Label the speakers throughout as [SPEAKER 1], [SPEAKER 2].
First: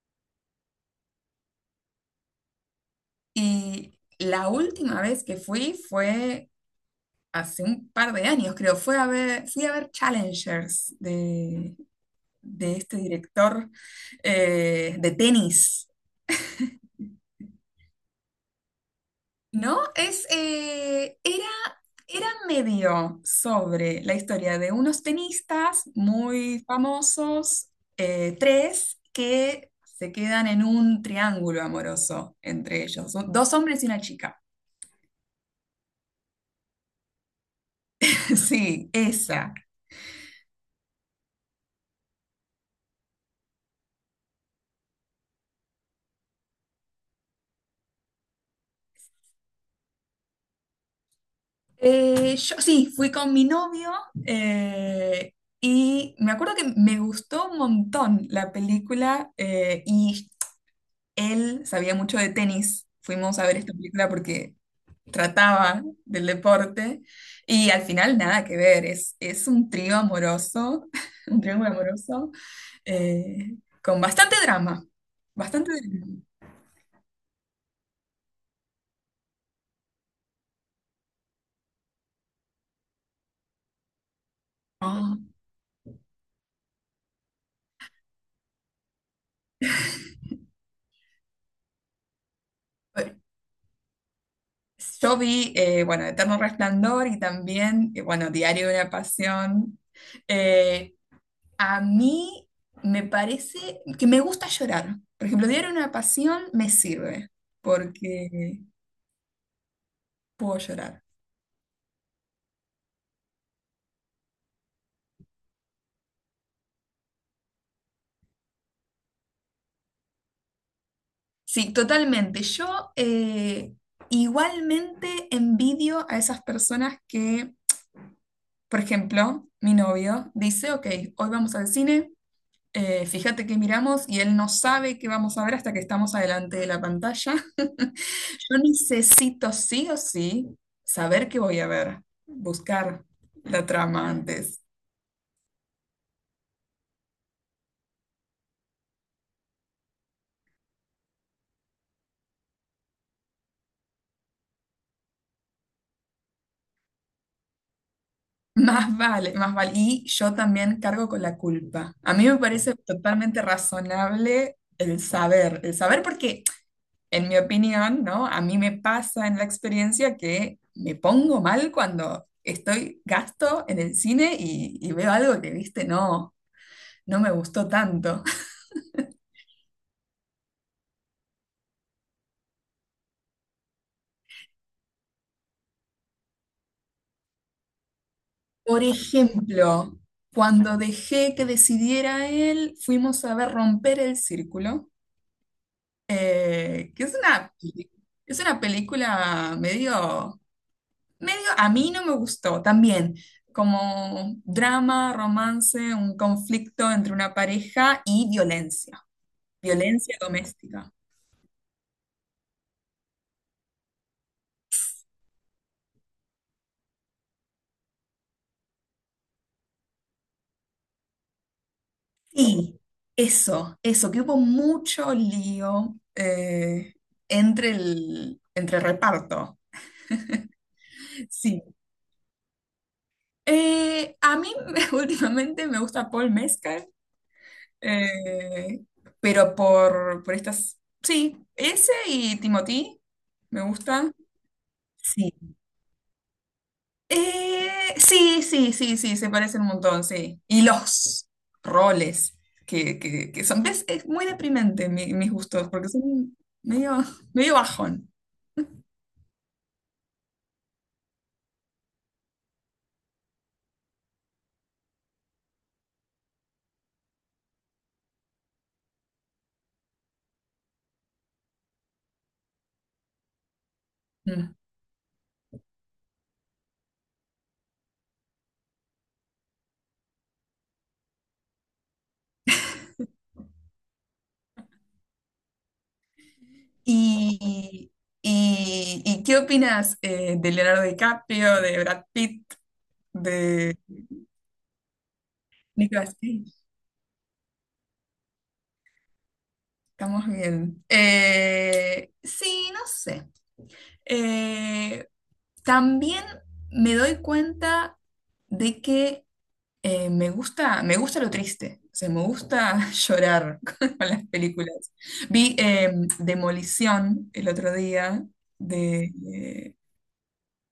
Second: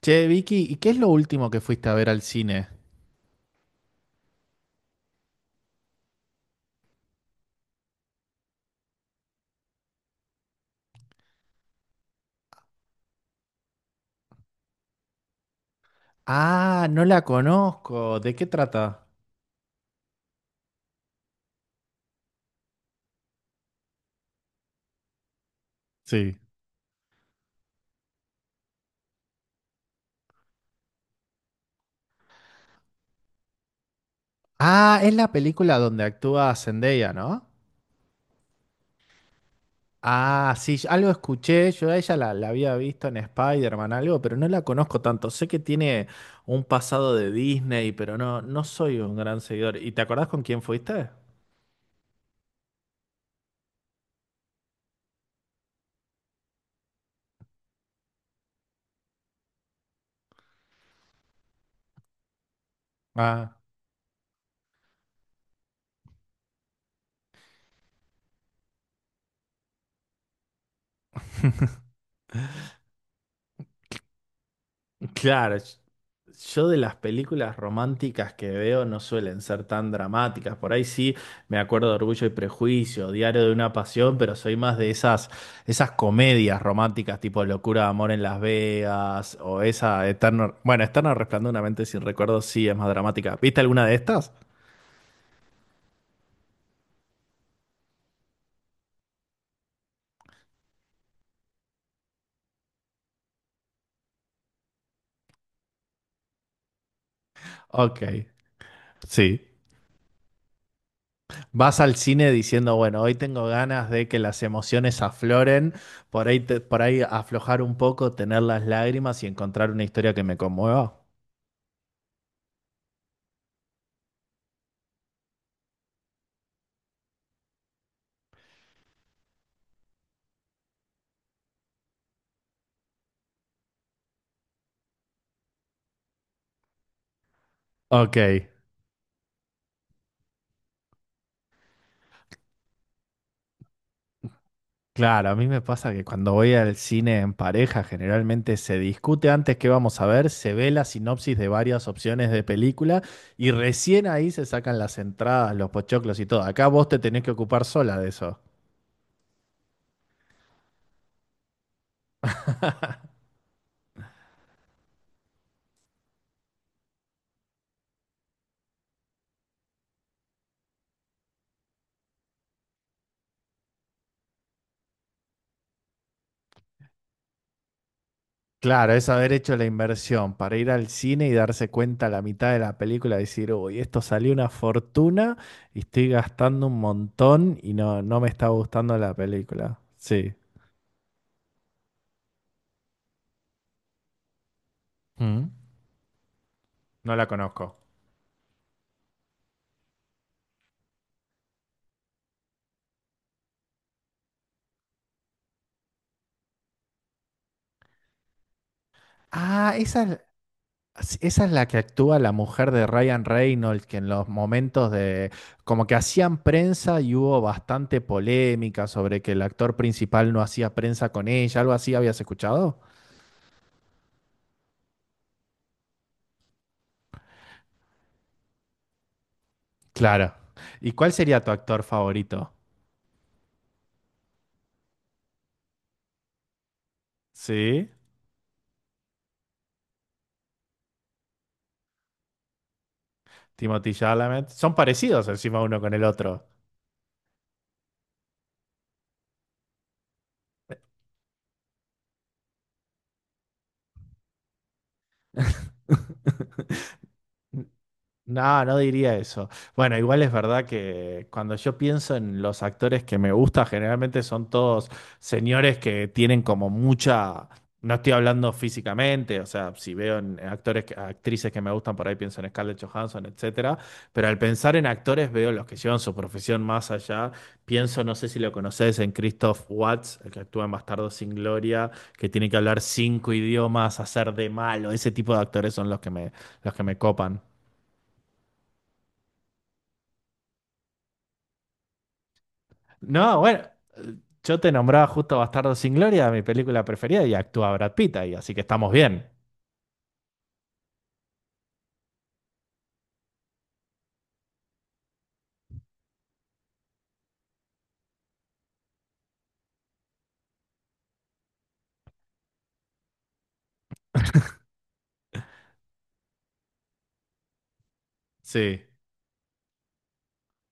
[SPEAKER 1] Che, Vicky, ¿y qué es lo último que fuiste a ver al cine?
[SPEAKER 2] Y la última vez que fui fue hace un par de años, creo. Fui a ver Challengers de este director de tenis,
[SPEAKER 1] Ah, no la conozco. ¿De qué trata?
[SPEAKER 2] ¿no? Era medio sobre la historia de unos tenistas
[SPEAKER 1] Sí.
[SPEAKER 2] muy famosos, tres, que se quedan en un triángulo amoroso entre ellos. Son dos hombres y una chica.
[SPEAKER 1] Ah, es la película donde actúa Zendaya, ¿no?
[SPEAKER 2] Sí, esa.
[SPEAKER 1] Ah, sí, algo escuché. Yo a ella la había visto en Spider-Man, algo, pero no la conozco tanto. Sé que tiene un pasado de Disney, pero no, no soy un gran seguidor. ¿Y te acordás con quién fuiste?
[SPEAKER 2] Yo sí, fui con mi novio eh, y me acuerdo que me gustó un montón la película, y él sabía mucho de tenis. Fuimos a
[SPEAKER 1] Ah.
[SPEAKER 2] ver esta película porque trataba del deporte y al final nada que ver, es un trío amoroso, un triángulo amoroso eh, con bastante drama,
[SPEAKER 1] Claro, yo
[SPEAKER 2] bastante drama.
[SPEAKER 1] yo de las películas románticas que veo no suelen ser tan dramáticas. Por ahí sí me acuerdo de Orgullo y Prejuicio, Diario de una Pasión, pero soy más de esas comedias románticas tipo Locura de Amor en Las Vegas o esa Eterno... Bueno, Eterno Resplandor de una mente sin recuerdos sí es más
[SPEAKER 2] Ah,
[SPEAKER 1] dramática. ¿Viste alguna de estas?
[SPEAKER 2] yo vi, bueno, Eterno Resplandor y también, bueno, Diario de una Pasión. Eh, a mí me parece que me gusta llorar. Por ejemplo, Diario de una Pasión me sirve
[SPEAKER 1] Ok,
[SPEAKER 2] porque
[SPEAKER 1] sí.
[SPEAKER 2] puedo llorar.
[SPEAKER 1] Vas al cine diciendo, bueno, hoy tengo ganas de que las emociones afloren, por ahí, por ahí aflojar un poco, tener las lágrimas y encontrar una historia que me conmueva.
[SPEAKER 2] Sí, totalmente. Yo Igualmente envidio a esas personas que, por ejemplo, mi novio dice, ok, hoy vamos al cine. Fíjate que miramos y él no sabe qué vamos a ver hasta que estamos adelante de la pantalla.
[SPEAKER 1] Ok,
[SPEAKER 2] Yo necesito sí o sí saber qué voy a ver, buscar la trama antes.
[SPEAKER 1] claro, a mí me pasa que cuando voy al cine en pareja, generalmente se discute antes qué vamos a ver, se ve la sinopsis de varias opciones de película y recién ahí se sacan las entradas, los pochoclos y todo. Acá vos te tenés que ocupar sola de eso.
[SPEAKER 2] Más vale, más vale. Y yo también cargo con la culpa. A mí me parece totalmente razonable el saber porque, en mi opinión, ¿no? A mí me pasa en la experiencia que me pongo mal cuando estoy gasto en el cine y veo algo que, viste, no. no me gustó tanto.
[SPEAKER 1] Claro, es haber hecho la inversión para ir al cine y darse cuenta a la mitad de la película, decir, uy, esto salió una fortuna y estoy gastando un montón y no, no me está
[SPEAKER 2] Por
[SPEAKER 1] gustando la película.
[SPEAKER 2] ejemplo,
[SPEAKER 1] Sí.
[SPEAKER 2] cuando dejé que decidiera él, fuimos a ver Romper el Círculo,
[SPEAKER 1] Mm.
[SPEAKER 2] que es
[SPEAKER 1] No la
[SPEAKER 2] una,
[SPEAKER 1] conozco.
[SPEAKER 2] es una película medio, medio, a mí no me gustó también, como drama, romance, un conflicto entre una pareja y violencia,
[SPEAKER 1] Ah,
[SPEAKER 2] violencia
[SPEAKER 1] esa,
[SPEAKER 2] doméstica.
[SPEAKER 1] esa es la que actúa la mujer de Ryan Reynolds, que en los momentos de, como que hacían prensa y hubo bastante polémica sobre que el actor principal no hacía prensa con ella, algo así habías
[SPEAKER 2] Sí,
[SPEAKER 1] escuchado.
[SPEAKER 2] eso, que hubo mucho lío, entre el reparto.
[SPEAKER 1] Claro. ¿Y cuál sería tu
[SPEAKER 2] Sí.
[SPEAKER 1] actor favorito?
[SPEAKER 2] A mí últimamente me gusta Paul Mescal,
[SPEAKER 1] Sí,
[SPEAKER 2] eh, pero por estas... Sí, ese y Timothy me
[SPEAKER 1] Timothée
[SPEAKER 2] gustan.
[SPEAKER 1] Chalamet. Son parecidos
[SPEAKER 2] Sí.
[SPEAKER 1] encima uno con el otro.
[SPEAKER 2] Sí, sí, sí, sí, se parecen un montón, sí. Y los roles que son... ¿Ves? Es muy deprimente mis gustos, porque son medio, medio bajón.
[SPEAKER 1] No, no diría eso. Bueno, igual es verdad que cuando yo pienso en los actores que me gusta, generalmente son todos señores que tienen como mucha... No estoy hablando físicamente, o sea, si veo en actores, actrices que me gustan, por ahí pienso en Scarlett Johansson, etcétera. Pero al
[SPEAKER 2] Mm.
[SPEAKER 1] pensar en actores veo los que llevan su profesión más allá. Pienso, no sé si lo conoces, en Christoph Waltz, el que actúa en Bastardos sin Gloria, que tiene que hablar 5 idiomas, hacer de malo. Ese tipo de actores son los que me copan.
[SPEAKER 2] ¿Y, y qué opinas, de Leonardo DiCaprio, de Brad Pitt,
[SPEAKER 1] No, bueno,
[SPEAKER 2] de
[SPEAKER 1] yo te nombraba justo Bastardo sin
[SPEAKER 2] Nicolas
[SPEAKER 1] Gloria, mi
[SPEAKER 2] Cage?
[SPEAKER 1] película preferida, y actúa Brad Pitt ahí, así que estamos bien.
[SPEAKER 2] Estamos bien. Sí, no sé. Eh, También me doy cuenta de que, me gusta lo triste. O sea, me gusta llorar con las películas. Vi, Demolición el otro día
[SPEAKER 1] Sí.
[SPEAKER 2] de,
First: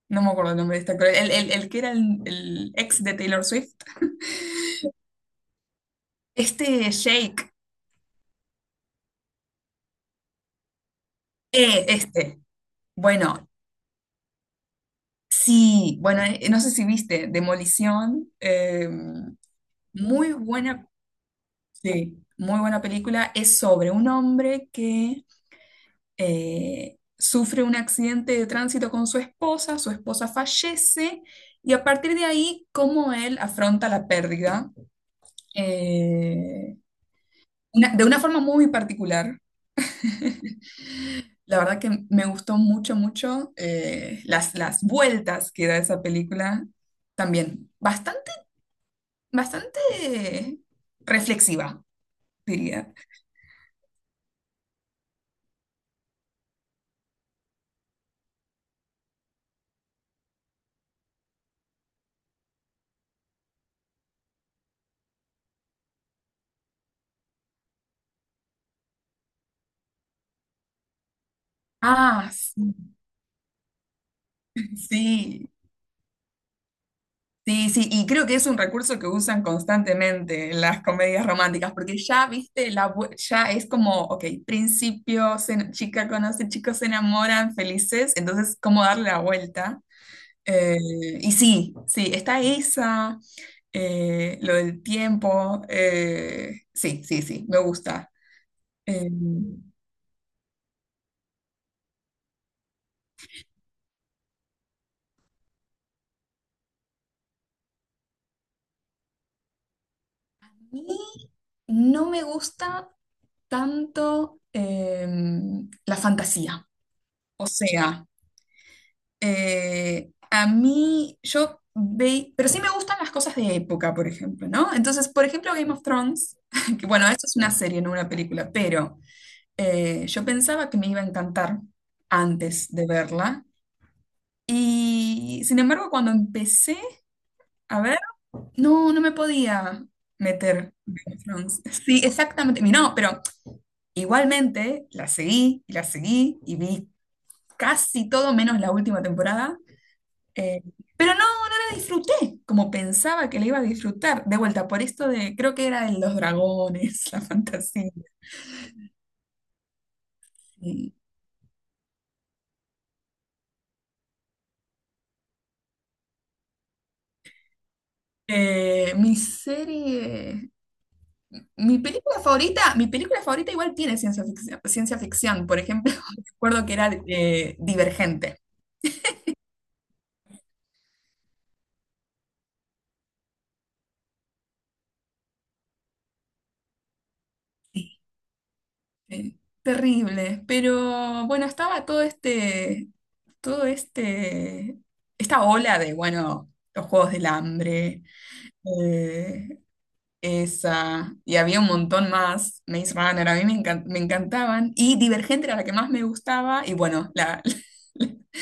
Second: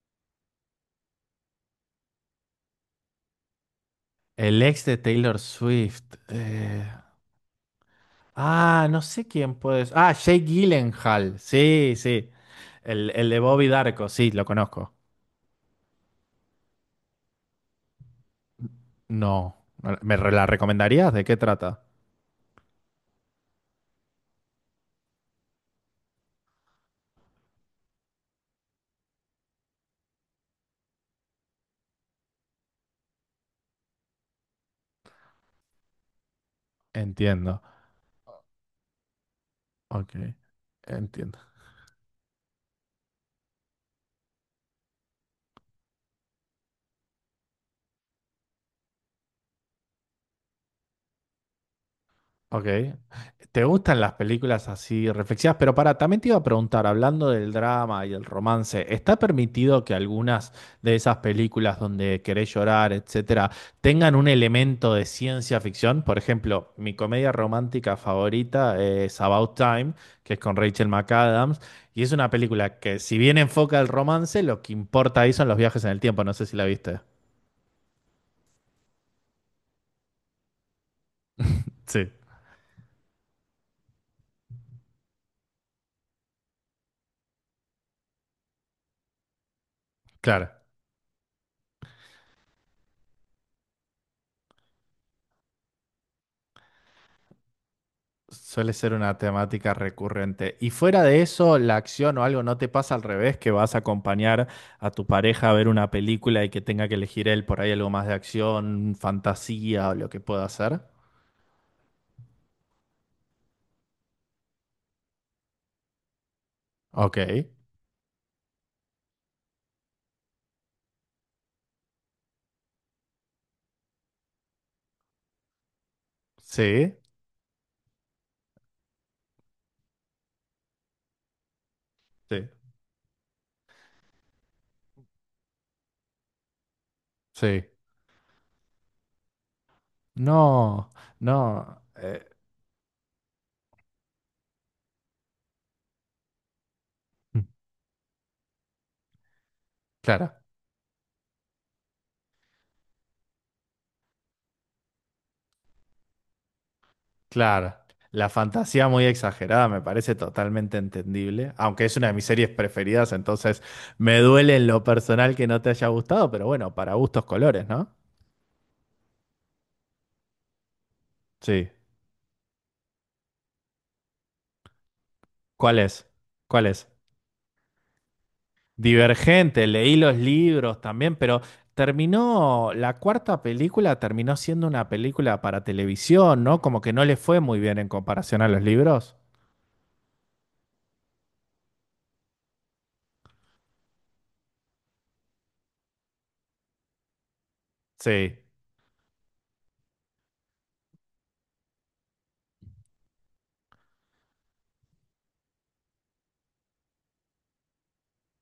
[SPEAKER 2] no me acuerdo el nombre de este actor. El que era el ex de Taylor Swift.
[SPEAKER 1] El ex de Taylor Swift. eh,
[SPEAKER 2] Este Jake.
[SPEAKER 1] Ah, no sé quién puede ser. Ah, Jake Gyllenhaal. Sí, sí.
[SPEAKER 2] Este.
[SPEAKER 1] El de
[SPEAKER 2] Bueno,
[SPEAKER 1] Bobby Darko, sí, lo conozco.
[SPEAKER 2] sí. Bueno, no sé si viste Demolición.
[SPEAKER 1] No. No, ¿
[SPEAKER 2] Muy
[SPEAKER 1] la
[SPEAKER 2] buena.
[SPEAKER 1] recomendarías? ¿De qué trata?
[SPEAKER 2] Sí, muy buena película. Es sobre un hombre que, sufre un accidente de tránsito con su esposa. Su esposa fallece. Y a partir de ahí, cómo él afronta la pérdida. eh,
[SPEAKER 1] Entiendo.
[SPEAKER 2] de una forma muy particular.
[SPEAKER 1] Ok. Entiendo.
[SPEAKER 2] La verdad que me gustó mucho, mucho, las vueltas que da esa película también. Bastante, bastante reflexiva,
[SPEAKER 1] Ok.
[SPEAKER 2] diría.
[SPEAKER 1] ¿Te gustan las películas así reflexivas? Pero para, también te iba a preguntar, hablando del drama y el romance, ¿está permitido que algunas de esas películas donde querés llorar, etcétera, tengan un elemento de ciencia ficción? Por ejemplo, mi comedia romántica favorita es About Time, que es con Rachel McAdams, y es una
[SPEAKER 2] Ah, sí,
[SPEAKER 1] película que, si bien enfoca el romance, lo que importa ahí son
[SPEAKER 2] sí,
[SPEAKER 1] los viajes en el tiempo. No sé si la viste.
[SPEAKER 2] sí, sí, y creo que es un recurso que usan constantemente en las comedias románticas, porque
[SPEAKER 1] Sí,
[SPEAKER 2] ya, viste, la, ya es como, ok, principio, chica conoce, chicos se enamoran, felices, entonces, ¿cómo darle la vuelta?
[SPEAKER 1] claro.
[SPEAKER 2] Eh, y sí, sí, está esa, lo del tiempo, sí, sí, sí, me gusta.
[SPEAKER 1] Suele ser
[SPEAKER 2] Eh,
[SPEAKER 1] una temática recurrente. Y fuera de eso, la acción o algo no te pasa al revés, que vas a acompañar a tu pareja a ver una película y que tenga que elegir él por ahí algo más de acción, fantasía o lo que pueda hacer.
[SPEAKER 2] y no me gusta tanto, la fantasía,
[SPEAKER 1] Ok.
[SPEAKER 2] o sea... A mí, yo ve, pero sí me gustan las cosas de época, por ejemplo, ¿no? Entonces, por ejemplo, Game of Thrones, que
[SPEAKER 1] Sí,
[SPEAKER 2] bueno, esto es una serie, no una película, pero, yo pensaba que me iba a encantar
[SPEAKER 1] sí,
[SPEAKER 2] antes de verla. Y sin embargo, cuando empecé
[SPEAKER 1] sí.
[SPEAKER 2] a ver, no, no me podía meter
[SPEAKER 1] No,
[SPEAKER 2] Game of Thrones.
[SPEAKER 1] no.
[SPEAKER 2] Sí, exactamente. Y no, pero igualmente la seguí y vi
[SPEAKER 1] Mm,
[SPEAKER 2] casi todo menos la última temporada.
[SPEAKER 1] claro,
[SPEAKER 2] Eh, pero no, no la disfruté como pensaba que la iba a disfrutar. De vuelta, por esto de, creo que era de los dragones, la
[SPEAKER 1] claro.
[SPEAKER 2] fantasía.
[SPEAKER 1] La fantasía muy exagerada me parece totalmente
[SPEAKER 2] Sí.
[SPEAKER 1] entendible, aunque es una de mis series preferidas, entonces me duele en lo personal que no te haya gustado, pero bueno, para gustos colores, ¿no?
[SPEAKER 2] Eh, mi serie,
[SPEAKER 1] Sí.
[SPEAKER 2] Mi película favorita, mi película favorita igual tiene ciencia ficción, ciencia ficción. Por
[SPEAKER 1] ¿Cuál
[SPEAKER 2] ejemplo,
[SPEAKER 1] es?
[SPEAKER 2] recuerdo
[SPEAKER 1] ¿Cuál
[SPEAKER 2] que
[SPEAKER 1] es?
[SPEAKER 2] era, Divergente.
[SPEAKER 1] Divergente, leí los libros también, pero terminó, la cuarta película terminó siendo una película para televisión, ¿no? Como que no le fue muy bien en
[SPEAKER 2] Sí.
[SPEAKER 1] comparación a los libros.
[SPEAKER 2] Eh, Terrible, pero bueno, estaba todo este, esta ola de, bueno, los Juegos del Hambre,
[SPEAKER 1] Sí.
[SPEAKER 2] eh, esa, y había un montón más, Maze Runner, a mí me encantaban, y Divergente era la que más me gustaba, y bueno, la,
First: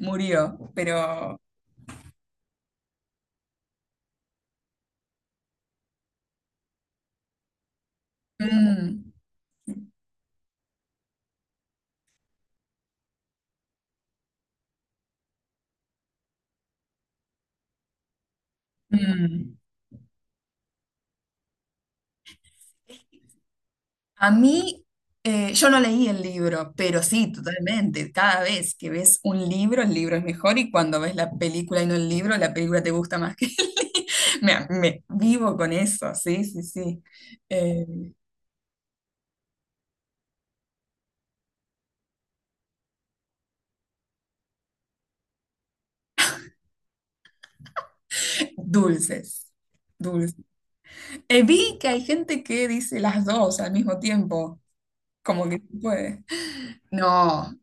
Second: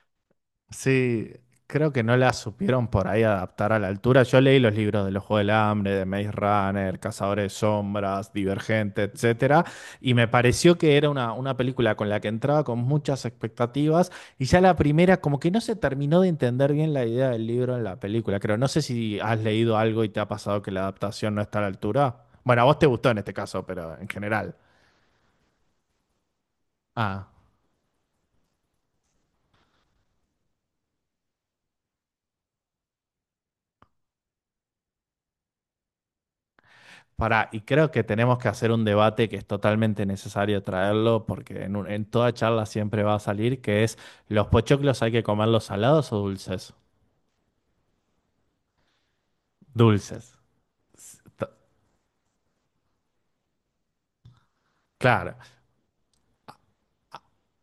[SPEAKER 2] murió,
[SPEAKER 1] Sí,
[SPEAKER 2] pero...
[SPEAKER 1] creo que no la supieron por ahí adaptar a la altura. Yo leí los libros de los Juegos del Hambre, de Maze Runner, Cazadores de Sombras, Divergente,
[SPEAKER 2] Mm,
[SPEAKER 1] etcétera, y me pareció que era una película con la que entraba con muchas expectativas, y ya la primera, como que no se terminó de entender bien la idea del libro en la película. Creo, no sé si has
[SPEAKER 2] mm.
[SPEAKER 1] leído algo y te ha pasado que la adaptación no está a la altura. Bueno, a vos te gustó en este caso, pero en
[SPEAKER 2] A
[SPEAKER 1] general.
[SPEAKER 2] mí, yo no leí el libro, pero sí, totalmente. Cada vez que ves un libro, el libro es mejor y cuando ves la película y no el libro, la película te gusta más que el libro. Me vivo con eso, sí, sí, sí.
[SPEAKER 1] Pará, y
[SPEAKER 2] Eh,
[SPEAKER 1] creo que tenemos que hacer un debate que es totalmente necesario traerlo, porque en, en toda charla siempre va a salir, que es, ¿los pochoclos hay que comerlos salados o dulces?
[SPEAKER 2] Dulces,
[SPEAKER 1] Dulces.
[SPEAKER 2] dulces.
[SPEAKER 1] S- t-
[SPEAKER 2] Vi que hay gente que dice las dos al mismo tiempo,
[SPEAKER 1] Claro.
[SPEAKER 2] como que se puede. No,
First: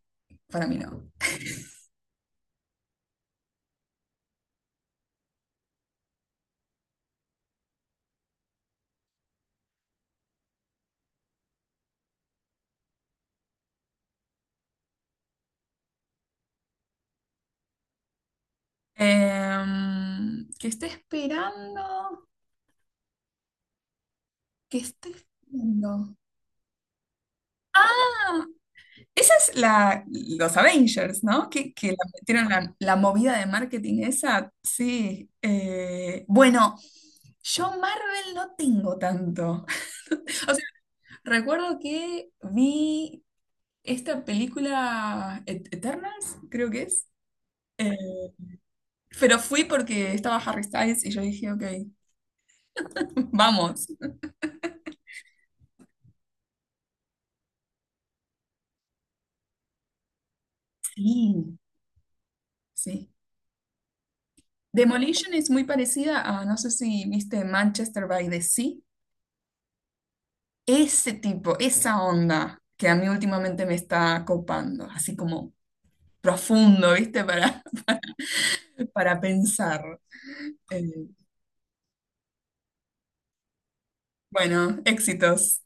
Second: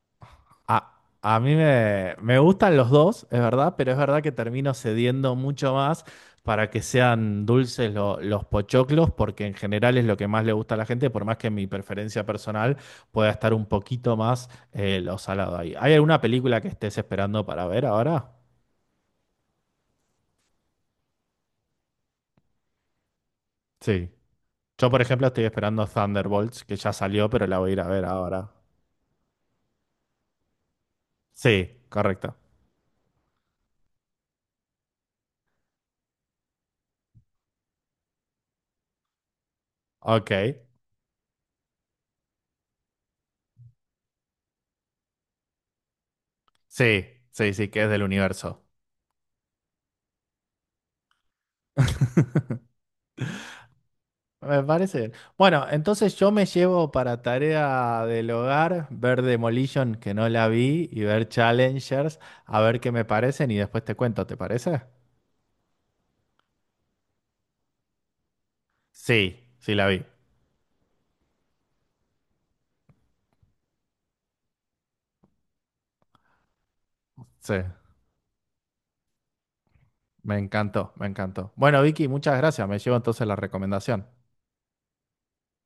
[SPEAKER 2] para mí no.
[SPEAKER 1] A mí me, me gustan los dos, es verdad, pero es verdad que termino cediendo mucho más para que sean dulces los pochoclos, porque en general es lo que más le gusta a la gente, por más que mi preferencia personal pueda estar un poquito más lo salado ahí. ¿Hay alguna película que estés esperando para ver ahora?
[SPEAKER 2] Em, que esté esperando,
[SPEAKER 1] Sí.
[SPEAKER 2] que
[SPEAKER 1] Yo, por
[SPEAKER 2] esté
[SPEAKER 1] ejemplo, estoy esperando
[SPEAKER 2] esperando.
[SPEAKER 1] Thunderbolts, que ya salió, pero la voy a ir a ver
[SPEAKER 2] Ah,
[SPEAKER 1] ahora.
[SPEAKER 2] esa es la, los Avengers, ¿no?
[SPEAKER 1] Sí,
[SPEAKER 2] Que la
[SPEAKER 1] correcto.
[SPEAKER 2] metieron la, la movida de marketing esa, sí. Bueno, yo Marvel no tengo tanto.
[SPEAKER 1] Ok.
[SPEAKER 2] O sea, recuerdo que vi esta película Eternals, creo que
[SPEAKER 1] Sí,
[SPEAKER 2] es.
[SPEAKER 1] sí, sí, que es
[SPEAKER 2] Eh,
[SPEAKER 1] del universo.
[SPEAKER 2] pero fui porque estaba Harry Styles y yo dije, ok, vamos.
[SPEAKER 1] Me parece bien. Bueno, entonces yo me llevo para tarea del hogar ver Demolition, que no la vi, y ver
[SPEAKER 2] Sí.
[SPEAKER 1] Challengers, a ver qué me
[SPEAKER 2] Sí.
[SPEAKER 1] parecen y después te cuento, ¿te parece?
[SPEAKER 2] Demolition es muy parecida a, no sé si viste Manchester by the Sea,
[SPEAKER 1] Sí, sí la vi.
[SPEAKER 2] ese tipo, esa onda que a mí últimamente me está copando, así como profundo, ¿viste?
[SPEAKER 1] Sí,
[SPEAKER 2] Para, para pensar.
[SPEAKER 1] me encantó,
[SPEAKER 2] Eh,
[SPEAKER 1] me encantó. Bueno, Vicky, muchas gracias. Me llevo entonces la recomendación.
[SPEAKER 2] bueno, éxitos.